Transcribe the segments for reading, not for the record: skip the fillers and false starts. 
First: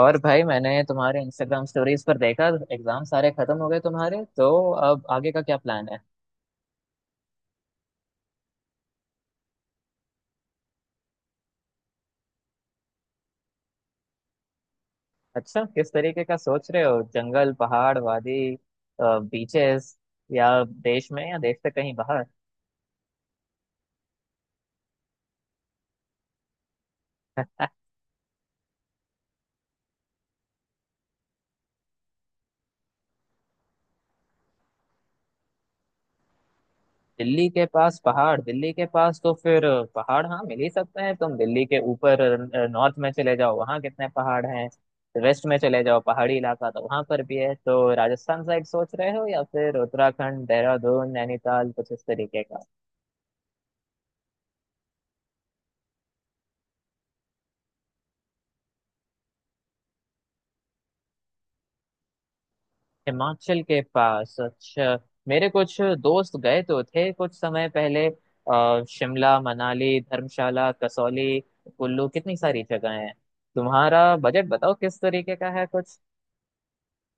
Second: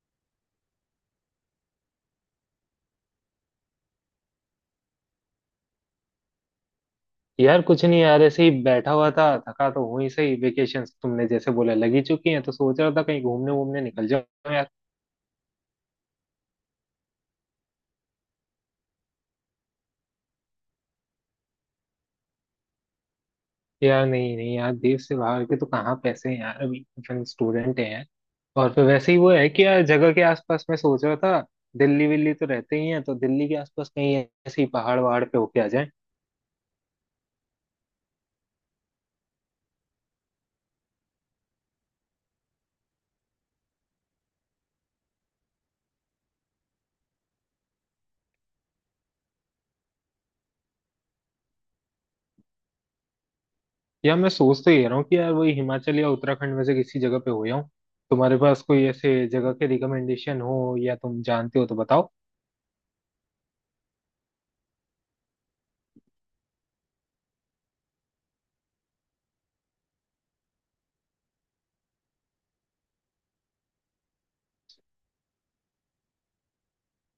और भाई मैंने तुम्हारे इंस्टाग्राम स्टोरीज पर देखा। एग्जाम सारे खत्म हो गए तुम्हारे, तो अब आगे का क्या प्लान है? यार कुछ नहीं यार, ऐसे ही बैठा हुआ था। थका तो हूँ ही, सही वेकेशंस तुमने जैसे बोला लगी चुकी हैं, तो सोच रहा था कहीं घूमने वूमने निकल जाओ यार। अच्छा, किस तरीके का सोच रहे हो? जंगल, पहाड़, वादी, बीचेस? या देश में या देश से कहीं बाहर? यार नहीं नहीं यार, देश से बाहर के तो कहाँ पैसे हैं यार, अभी अपन स्टूडेंट हैं यार। और फिर वैसे ही वो है कि यार जगह के आसपास मैं सोच रहा था। दिल्ली विल्ली तो रहते ही हैं, तो दिल्ली के आसपास कहीं ऐसे ही पहाड़ वहाड़ पे होके आ जाए। दिल्ली के पास पहाड़? दिल्ली के पास तो फिर पहाड़ हाँ मिल ही सकते हैं। तुम दिल्ली के ऊपर नॉर्थ में चले जाओ, वहाँ कितने पहाड़ हैं। वेस्ट में चले जाओ, पहाड़ी इलाका तो वहां पर भी है। तो राजस्थान साइड सोच रहे हो या फिर उत्तराखंड, देहरादून, नैनीताल, कुछ इस तरीके का? यार मैं सोच तो ये रहा हूँ कि यार वही हिमाचल या उत्तराखंड में से किसी जगह पे हो जाऊँ। तुम्हारे पास कोई ऐसे जगह के रिकमेंडेशन हो या तुम जानते हो तो बताओ। हिमाचल के पास, अच्छा। मेरे कुछ दोस्त गए तो थे कुछ समय पहले शिमला, मनाली, धर्मशाला, कसौली, कुल्लू, कितनी सारी जगह हैं। तुम्हारा बजट बताओ किस तरीके का है कुछ?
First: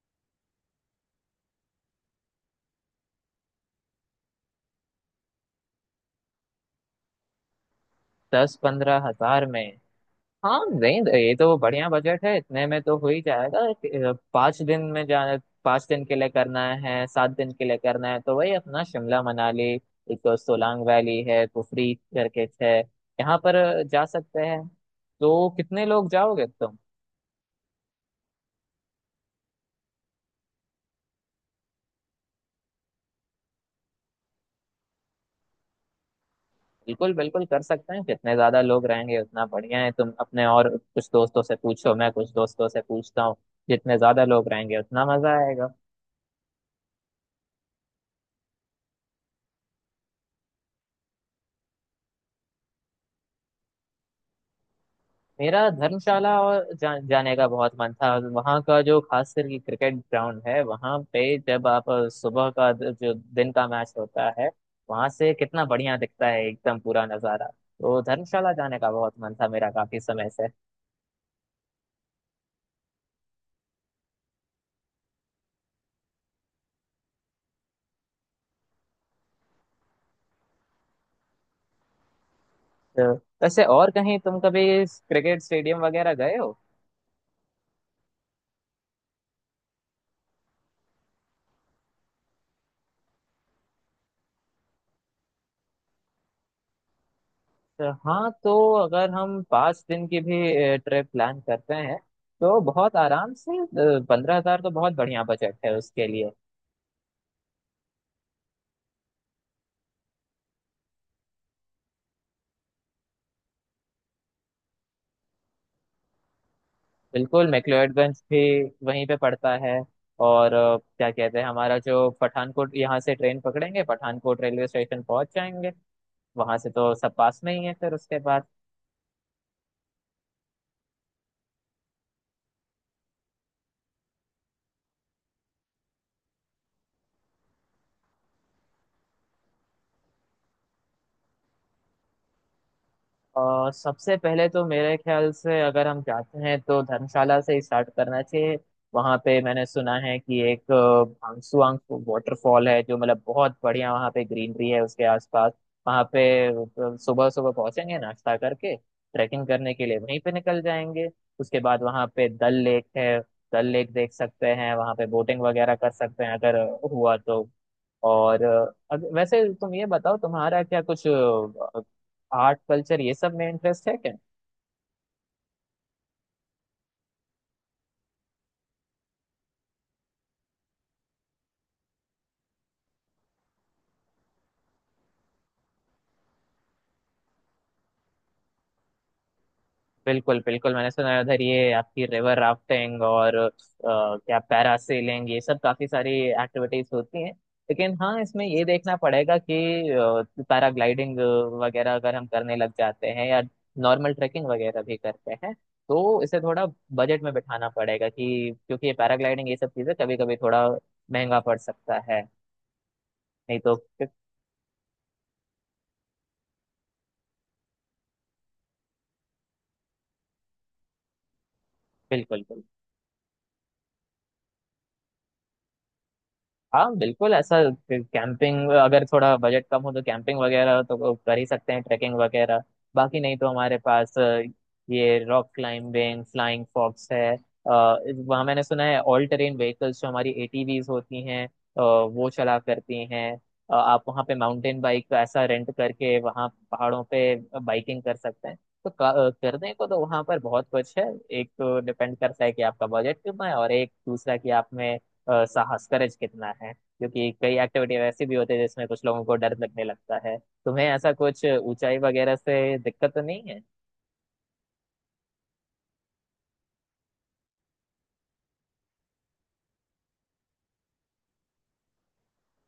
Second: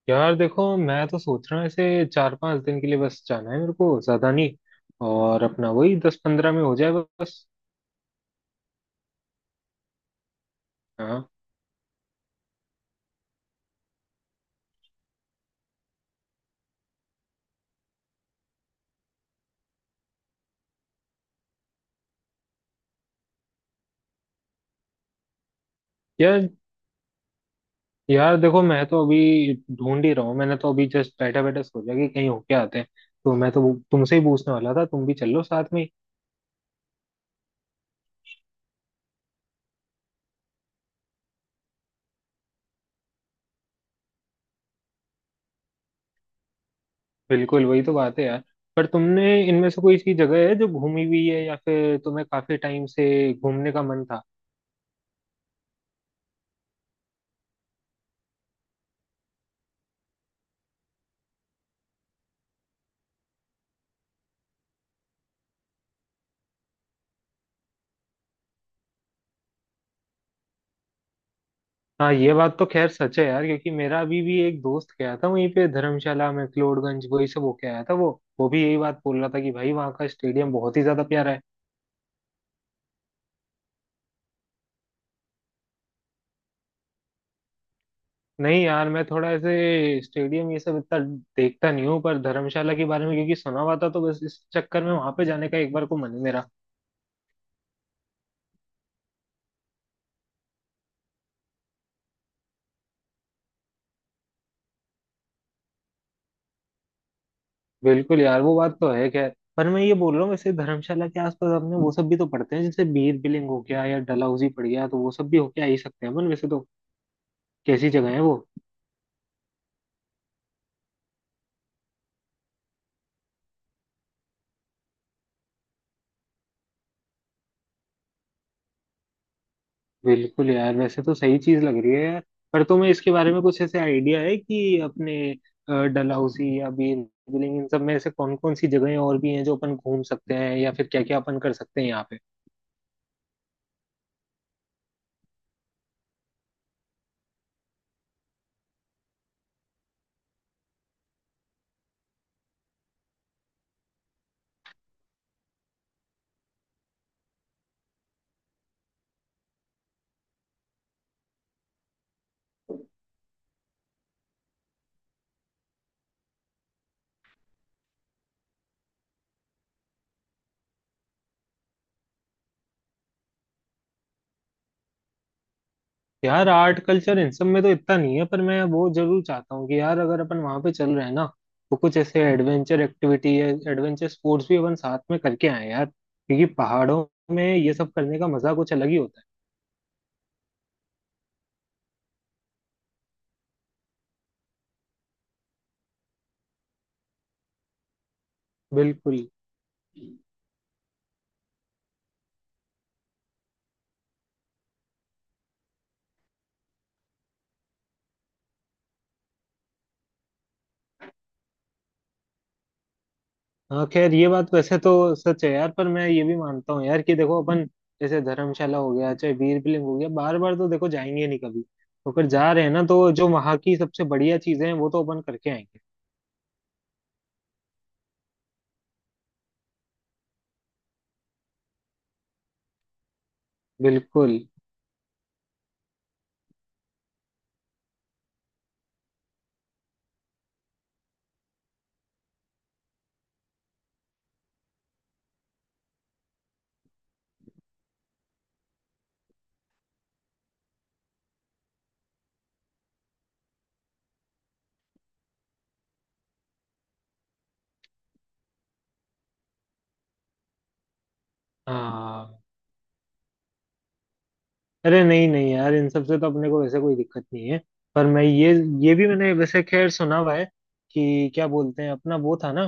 यार देखो, मैं तो सोच रहा हूँ ऐसे चार पांच दिन के लिए बस जाना है, मेरे को ज्यादा नहीं। और अपना वही दस पंद्रह में हो जाए बस। 10-15 हजार में? हाँ नहीं, हाँ। ये तो बढ़िया बजट है, इतने में तो हो ही जाएगा। 5 दिन में जा, 5 दिन के लिए करना है, 7 दिन के लिए करना है, तो वही अपना शिमला मनाली। एक तो सोलांग वैली है, कुफरी करके है यहाँ पर, जा सकते हैं। तो कितने लोग जाओगे यार, तुम? यार देखो मैं तो अभी ढूंढ ही रहा हूँ, मैंने तो अभी जस्ट बैठा बैठा सोचा कि कहीं होके आते हैं। तो मैं तो तुमसे ही पूछने वाला था, तुम भी चलो साथ में ही। बिल्कुल बिल्कुल, कर सकते हैं। जितने ज्यादा लोग रहेंगे उतना बढ़िया है। तुम अपने और कुछ दोस्तों से पूछो, मैं कुछ दोस्तों से पूछता हूँ। जितने ज्यादा लोग रहेंगे उतना मजा आएगा। बिल्कुल वही तो बात है यार। पर तुमने इनमें से कोई सी जगह है जो घूमी हुई है, या फिर तुम्हें काफी टाइम से घूमने का मन था? मेरा धर्मशाला और जाने का बहुत मन था। वहाँ का जो खास करके क्रिकेट ग्राउंड है वहाँ पे, जब आप सुबह का जो दिन का मैच होता है, वहाँ से कितना बढ़िया दिखता है एकदम पूरा नज़ारा। तो धर्मशाला जाने का बहुत मन था मेरा काफी समय से। हाँ, ये बात तो खैर सच है यार, क्योंकि मेरा अभी भी एक दोस्त गया था वहीं पे, धर्मशाला में क्लोडगंज वही सब होके आया था वो। वो भी यही बात बोल रहा था कि भाई वहाँ का स्टेडियम बहुत ही ज्यादा प्यारा है। तो वैसे और कहीं तुम कभी क्रिकेट स्टेडियम वगैरह गए हो? नहीं यार, मैं थोड़ा ऐसे स्टेडियम ये सब इतना देखता नहीं हूँ, पर धर्मशाला के बारे में क्योंकि सुना हुआ था तो बस इस चक्कर में वहां पे जाने का एक बार को मन है मेरा। तो हाँ, तो अगर हम 5 दिन की भी ट्रिप प्लान करते हैं, तो बहुत आराम से 15 हजार तो बहुत बढ़िया बजट है उसके लिए। बिल्कुल यार, वो बात तो है खैर, पर मैं ये बोल रहा हूँ वैसे धर्मशाला के आसपास अपने वो सब भी तो पड़ते हैं, जैसे बीर बिलिंग हो गया या डलहौजी पड़ गया, तो वो सब भी होके आ ही सकते हैं अपन वैसे तो। बिल्कुल, कैसी जगह मैक्लोडगंज है वो? भी वहीं पे पड़ता है। और क्या कहते हैं, हमारा जो पठानकोट, यहाँ से ट्रेन पकड़ेंगे, पठानकोट रेलवे स्टेशन पहुंच जाएंगे, वहां से तो सब पास में ही है फिर उसके बाद। बिल्कुल यार, वैसे तो सही चीज लग रही है यार। पर तुम्हें इसके बारे में कुछ ऐसे आइडिया है कि अपने डलहौसी या बीरबिलिंग इन सब में ऐसे कौन कौन सी जगहें और भी हैं जो अपन घूम सकते हैं, या फिर क्या क्या अपन कर सकते हैं यहाँ पे? सबसे पहले तो मेरे ख्याल से अगर हम जाते हैं तो धर्मशाला से ही स्टार्ट करना चाहिए। वहां पे मैंने सुना है कि एक भांगसुआंग वाटरफॉल है, जो मतलब बहुत बढ़िया, वहां पे ग्रीनरी है उसके आसपास। वहां पे सुबह सुबह पहुंचेंगे, नाश्ता करके ट्रैकिंग करने के लिए वहीं पे निकल जाएंगे। उसके बाद वहां पे डल लेक है, डल लेक देख सकते हैं, वहां पे बोटिंग वगैरह कर सकते हैं अगर हुआ तो। और वैसे तुम ये बताओ, तुम्हारा क्या कुछ आर्ट कल्चर ये सब में इंटरेस्ट है क्या? यार आर्ट कल्चर इन सब में तो इतना नहीं है, पर मैं वो जरूर चाहता हूँ कि यार अगर अपन वहाँ पे चल रहे हैं ना, तो कुछ ऐसे एडवेंचर एक्टिविटी या एडवेंचर स्पोर्ट्स भी अपन साथ में करके आए यार, क्योंकि पहाड़ों में ये सब करने का मजा कुछ अलग ही होता है। बिल्कुल बिल्कुल, मैंने सुना है उधर ये आपकी रिवर राफ्टिंग और क्या पैरासेलिंग, ये सब काफी सारी एक्टिविटीज होती हैं। लेकिन हाँ, इसमें ये देखना बिल्कुल। पड़ेगा कि पैराग्लाइडिंग वगैरह अगर हम करने लग जाते हैं या नॉर्मल ट्रैकिंग वगैरह भी करते हैं, तो इसे थोड़ा बजट में बिठाना पड़ेगा, कि क्योंकि ये पैराग्लाइडिंग ये सब चीजें कभी कभी थोड़ा महंगा पड़ सकता है। नहीं तो हाँ बिल्कुल खैर, ये बात वैसे तो सच है यार, पर मैं ये भी मानता हूँ यार कि देखो अपन जैसे धर्मशाला हो गया चाहे वीर बिलिंग हो गया, बार बार तो देखो जाएंगे नहीं कभी, तो अगर जा बिल्कुल। रहे हैं ना तो जो वहाँ की सबसे बढ़िया चीजें हैं वो तो अपन करके आएंगे। हाँ बिल्कुल ऐसा। कैंपिंग, अगर थोड़ा बजट कम हो तो कैंपिंग वगैरह तो कर ही सकते हैं, ट्रैकिंग वगैरह। बाकी नहीं तो हमारे पास बिल्कुल। ये रॉक क्लाइंबिंग, फ्लाइंग फॉक्स है। वहाँ मैंने सुना है ऑल टेरेन व्हीकल्स, जो हमारी एटीवीज होती हैं, वो चला करती हैं। आप वहाँ पे माउंटेन बाइक ऐसा रेंट करके वहाँ पहाड़ों पे बाइकिंग कर सकते हैं। तो करने को तो वहाँ पर बहुत कुछ है। एक तो डिपेंड करता है कि आपका बजट कितना है, और एक दूसरा कि आप में साहस, करेज कितना है, क्योंकि कई एक्टिविटी वैसी भी होती है जिसमें कुछ लोगों को डर लगने लगता है। तुम्हें ऐसा कुछ ऊंचाई वगैरह हाँ, से दिक्कत तो नहीं है? अरे नहीं नहीं यार, इन सब से तो अपने को वैसे कोई दिक्कत नहीं है। पर मैं ये भी मैंने वैसे खैर सुना हुआ है कि क्या बोलते हैं अपना वो था ना,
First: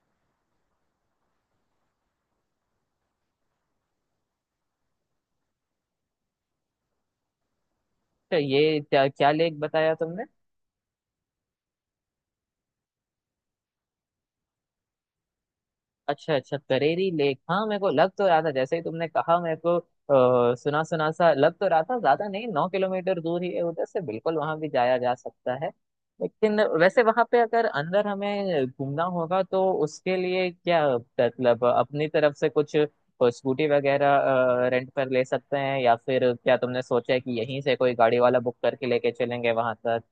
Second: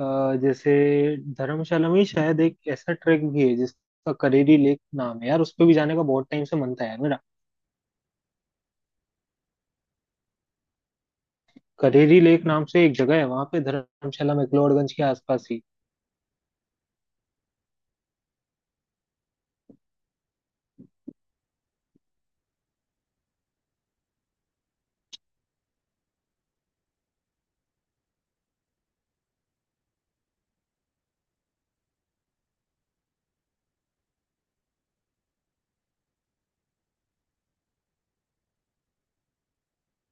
जैसे धर्मशाला में ही शायद एक ऐसा ट्रैक भी है जिसका करेरी लेक नाम है यार, उस पे भी जाने का बहुत टाइम से मन था यार मेरा। तो ये क्या क्या लेख बताया तुमने? करेरी लेक नाम से एक जगह है वहां पे, धर्मशाला मैक्लोडगंज के आसपास ही। अच्छा अच्छा, करेरी लेक, हाँ मेरे को लग तो रहा था जैसे ही तुमने कहा, मेरे को सुना सुना सा लग तो रहा था। ज्यादा नहीं, 9 किलोमीटर दूर ही है उधर से, बिल्कुल वहां भी जाया जा सकता है। लेकिन वैसे वहां पे अगर अंदर हमें घूमना होगा तो उसके लिए क्या, मतलब अपनी तरफ से कुछ स्कूटी वगैरह रेंट पर ले सकते हैं, या फिर क्या तुमने सोचा है कि यहीं से कोई गाड़ी वाला बुक करके लेके चलेंगे वहां तक?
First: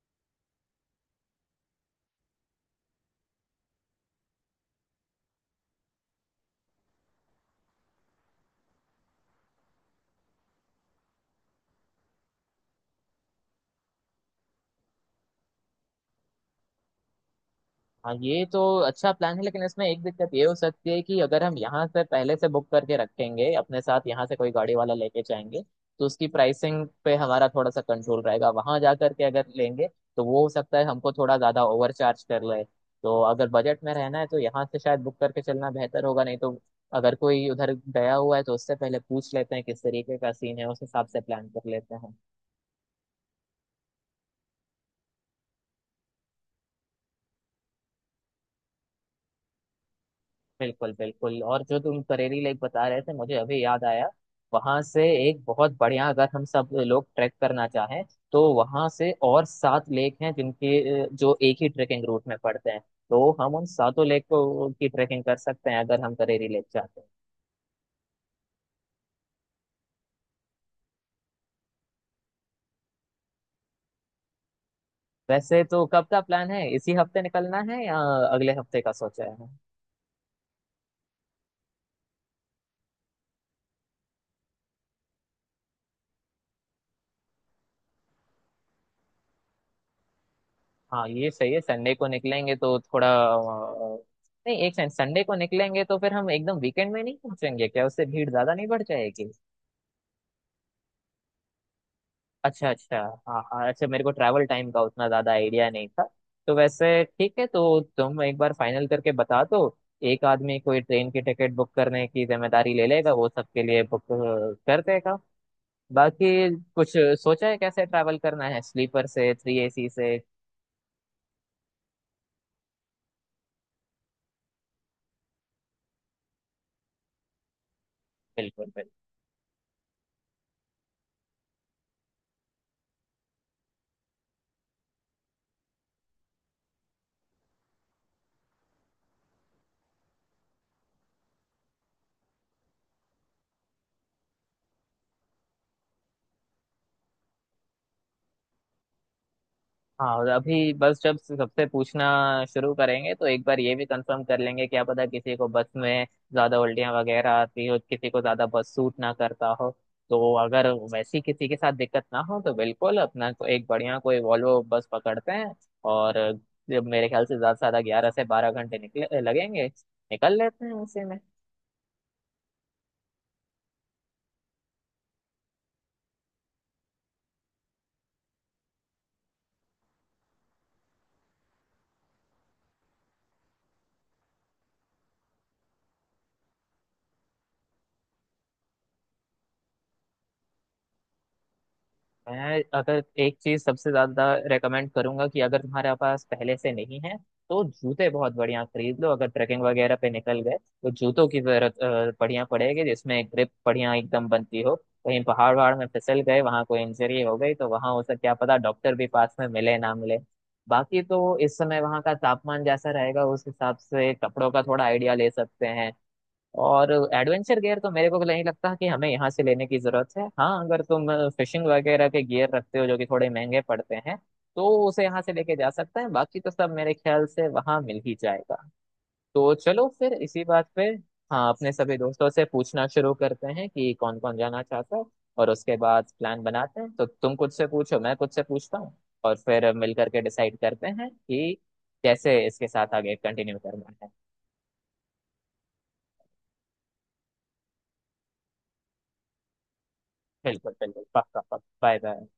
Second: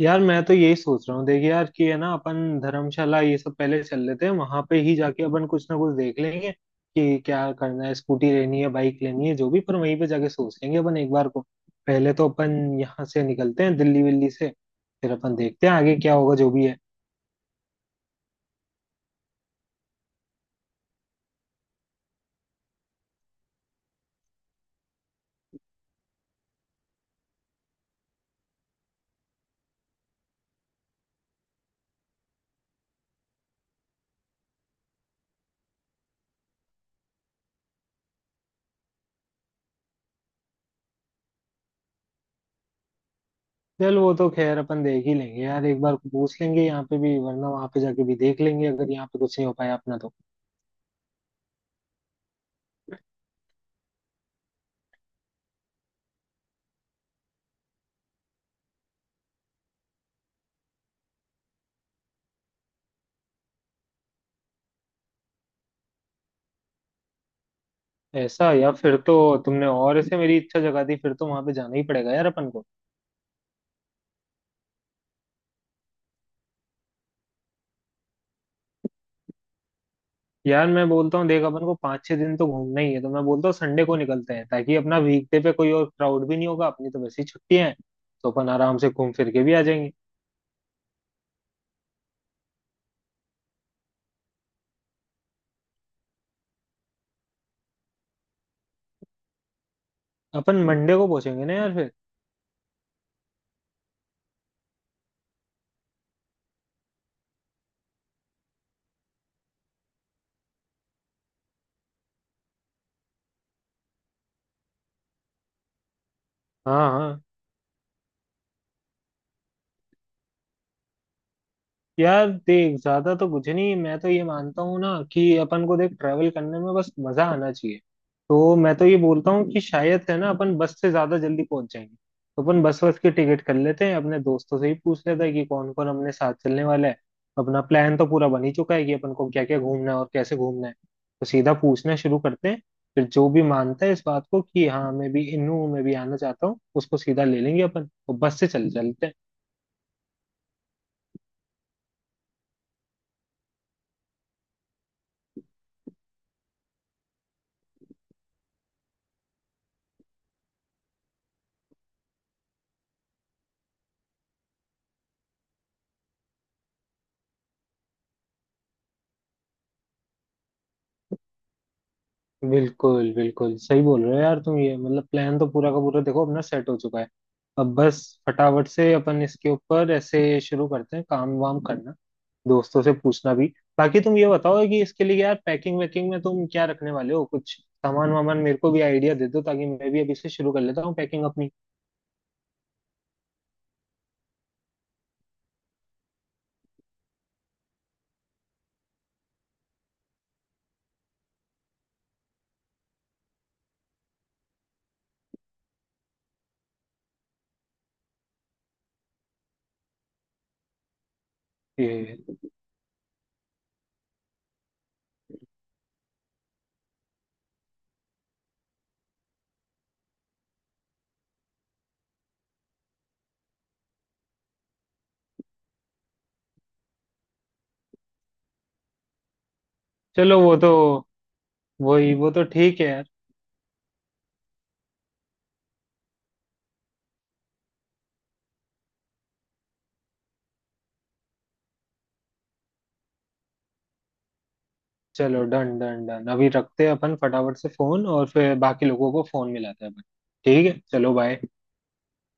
यार मैं तो यही सोच रहा हूँ देख यार, कि है ना अपन धर्मशाला ये सब पहले चल लेते हैं, वहां पे ही जाके अपन कुछ ना कुछ देख लेंगे कि क्या करना है, स्कूटी लेनी है बाइक लेनी है जो भी, पर वहीं पे जाके सोच लेंगे अपन एक बार को। पहले तो अपन यहाँ से निकलते हैं दिल्ली विल्ली से, फिर अपन देखते हैं आगे क्या होगा जो भी है। हाँ ये तो अच्छा प्लान है, लेकिन इसमें एक दिक्कत ये हो सकती है कि अगर हम यहाँ से पहले से बुक करके रखेंगे, अपने साथ यहाँ से कोई गाड़ी वाला लेके जाएंगे, तो उसकी प्राइसिंग पे हमारा थोड़ा सा कंट्रोल रहेगा। वहां जा करके अगर लेंगे तो वो हो सकता है हमको थोड़ा ज्यादा ओवर चार्ज कर ले। तो अगर बजट में रहना है तो यहाँ से शायद बुक करके चलना बेहतर होगा, नहीं तो अगर कोई उधर गया हुआ है तो उससे पहले पूछ लेते हैं किस तरीके का सीन है, उस हिसाब से प्लान कर लेते हैं। चल वो तो खैर अपन देख ही लेंगे यार, एक बार पूछ लेंगे यहाँ पे भी, वरना वहां पे जाके भी देख लेंगे अगर यहाँ पे कुछ नहीं हो पाया अपना तो। बिल्कुल बिल्कुल, और जो तुम करेरी लेक बता रहे थे, मुझे अभी याद आया, वहां से एक बहुत बढ़िया, अगर हम सब लोग ट्रैक करना चाहें, तो वहां से और सात लेक हैं जिनके जो एक ही ट्रेकिंग रूट में पड़ते हैं। तो हम उन सातों लेक को की ट्रेकिंग कर सकते हैं अगर हम करेरी लेक चाहते हैं। ऐसा? या फिर तो, तुमने और ऐसे मेरी इच्छा जगा दी, फिर तो वहां पे जाना ही पड़ेगा यार अपन को। वैसे तो कब का प्लान है? इसी हफ्ते निकलना है या अगले हफ्ते का सोचा है? यार मैं बोलता हूँ देख, अपन को पाँच छह दिन तो घूमना ही है, तो मैं बोलता हूँ संडे को निकलते हैं, ताकि अपना वीकडे पे कोई और क्राउड भी नहीं होगा, अपनी तो वैसे ही छुट्टियां हैं। तो अपन आराम से घूम फिर के भी आ जाएंगे। हाँ ये सही है, संडे को निकलेंगे तो थोड़ा अ, नहीं एक सेकंड, संडे को निकलेंगे तो फिर हम एकदम वीकेंड में नहीं पहुंचेंगे क्या? उससे भीड़ ज्यादा नहीं बढ़ जाएगी? अपन मंडे को पहुंचेंगे ना यार फिर। अच्छा अच्छा, हाँ हाँ अच्छा, मेरे को ट्रैवल टाइम का उतना ज्यादा आइडिया नहीं था। तो वैसे ठीक है, तो तुम एक बार फाइनल करके बता दो, एक आदमी कोई ट्रेन की टिकट बुक करने की जिम्मेदारी ले लेगा, वो सबके लिए बुक कर देगा। बाकी हाँ कुछ हाँ। सोचा है कैसे ट्रैवल करना है? स्लीपर से, थ्री एसी से? यार देख, ज्यादा तो कुछ नहीं, मैं तो ये मानता हूँ ना कि अपन को देख ट्रैवल करने में बस मजा आना चाहिए। तो बिल्कुल मैं तो बिल्कुल। ये बोलता हूँ कि शायद है ना अपन बस से ज्यादा जल्दी पहुंच जाएंगे। तो अपन बस बस की टिकट कर लेते हैं, अपने दोस्तों से ही पूछ लेते हैं कि कौन कौन हमने साथ चलने वाला है। अपना प्लान तो पूरा बन ही चुका है कि अपन को क्या क्या घूमना है और कैसे घूमना है। तो सीधा पूछना शुरू करते हैं। फिर जो भी मानता है इस बात को कि हाँ मैं भी इन हूँ, मैं भी आना चाहता हूँ, उसको सीधा ले लेंगे अपन और बस से चल चलते हैं। हाँ, और अभी बस जब सबसे पूछना शुरू करेंगे तो एक बार ये भी कंफर्म कर लेंगे, क्या पता किसी को बस में ज्यादा उल्टियां वगैरह आती हो, किसी को ज्यादा बस सूट ना करता हो। तो अगर वैसी किसी के साथ दिक्कत ना हो तो बिल्कुल अपना को एक बढ़िया कोई वॉल्वो बस पकड़ते हैं। और जब मेरे ख्याल से ज्यादा 11 से 12 घंटे निकले लगेंगे, निकल लेते हैं उसी में। बिल्कुल बिल्कुल, सही बोल रहे हो यार तुम। ये मतलब प्लान तो पूरा का पूरा देखो अपना सेट हो चुका है। अब बस फटाफट से अपन इसके ऊपर ऐसे शुरू करते हैं काम वाम करना, दोस्तों से पूछना भी। बाकी तुम ये बताओ कि इसके लिए यार पैकिंग वैकिंग में तुम क्या रखने वाले हो? कुछ सामान वामान मेरे को भी आइडिया दे दो, ताकि मैं भी अभी से शुरू कर लेता हूँ पैकिंग अपनी। मैं अगर एक चीज सबसे ज्यादा रेकमेंड करूंगा, कि अगर तुम्हारे पास पहले से नहीं है तो जूते बहुत बढ़िया खरीद लो। अगर ट्रैकिंग वगैरह पे निकल गए तो जूतों की जरूरत बढ़िया पड़ेगी, जिसमें ग्रिप बढ़िया एकदम बनती हो। कहीं पहाड़ वहाड़ में फिसल गए, वहां कोई इंजरी हो गई, तो वहां हो सकता क्या पता डॉक्टर भी पास में मिले ना मिले। बाकी तो इस समय वहां का ये, तापमान जैसा रहेगा उस हिसाब से कपड़ों का थोड़ा आइडिया ले सकते हैं। और एडवेंचर गियर तो मेरे को तो नहीं लगता कि हमें यहाँ से लेने की जरूरत है। हाँ अगर तुम फिशिंग वगैरह के गियर रखते हो जो कि थोड़े महंगे पड़ते हैं, तो उसे यहाँ से लेके जा सकते हैं। बाकी तो सब मेरे ख्याल से वहाँ मिल ही जाएगा। तो चलो फिर चलो इसी वो बात तो। पे। हाँ, अपने सभी वही दोस्तों वो तो से ठीक पूछना है यार। शुरू करते हैं कि कौन कौन जाना चाहता है, और उसके बाद प्लान बनाते हैं। तो तुम कुछ से पूछो, मैं कुछ से पूछता हूँ। और फिर मिलकर के डिसाइड करते हैं कि कैसे इसके साथ आगे कंटिन्यू करना है। चलो डन डन डन, अभी रखते हैं अपन फटाफट से फोन और फिर बाकी लोगों को फोन मिलाते हैं अपन। ठीक बिल्कुल है बिल्कुल, चलो, पक्का बाय। पक्का, बाय बाय।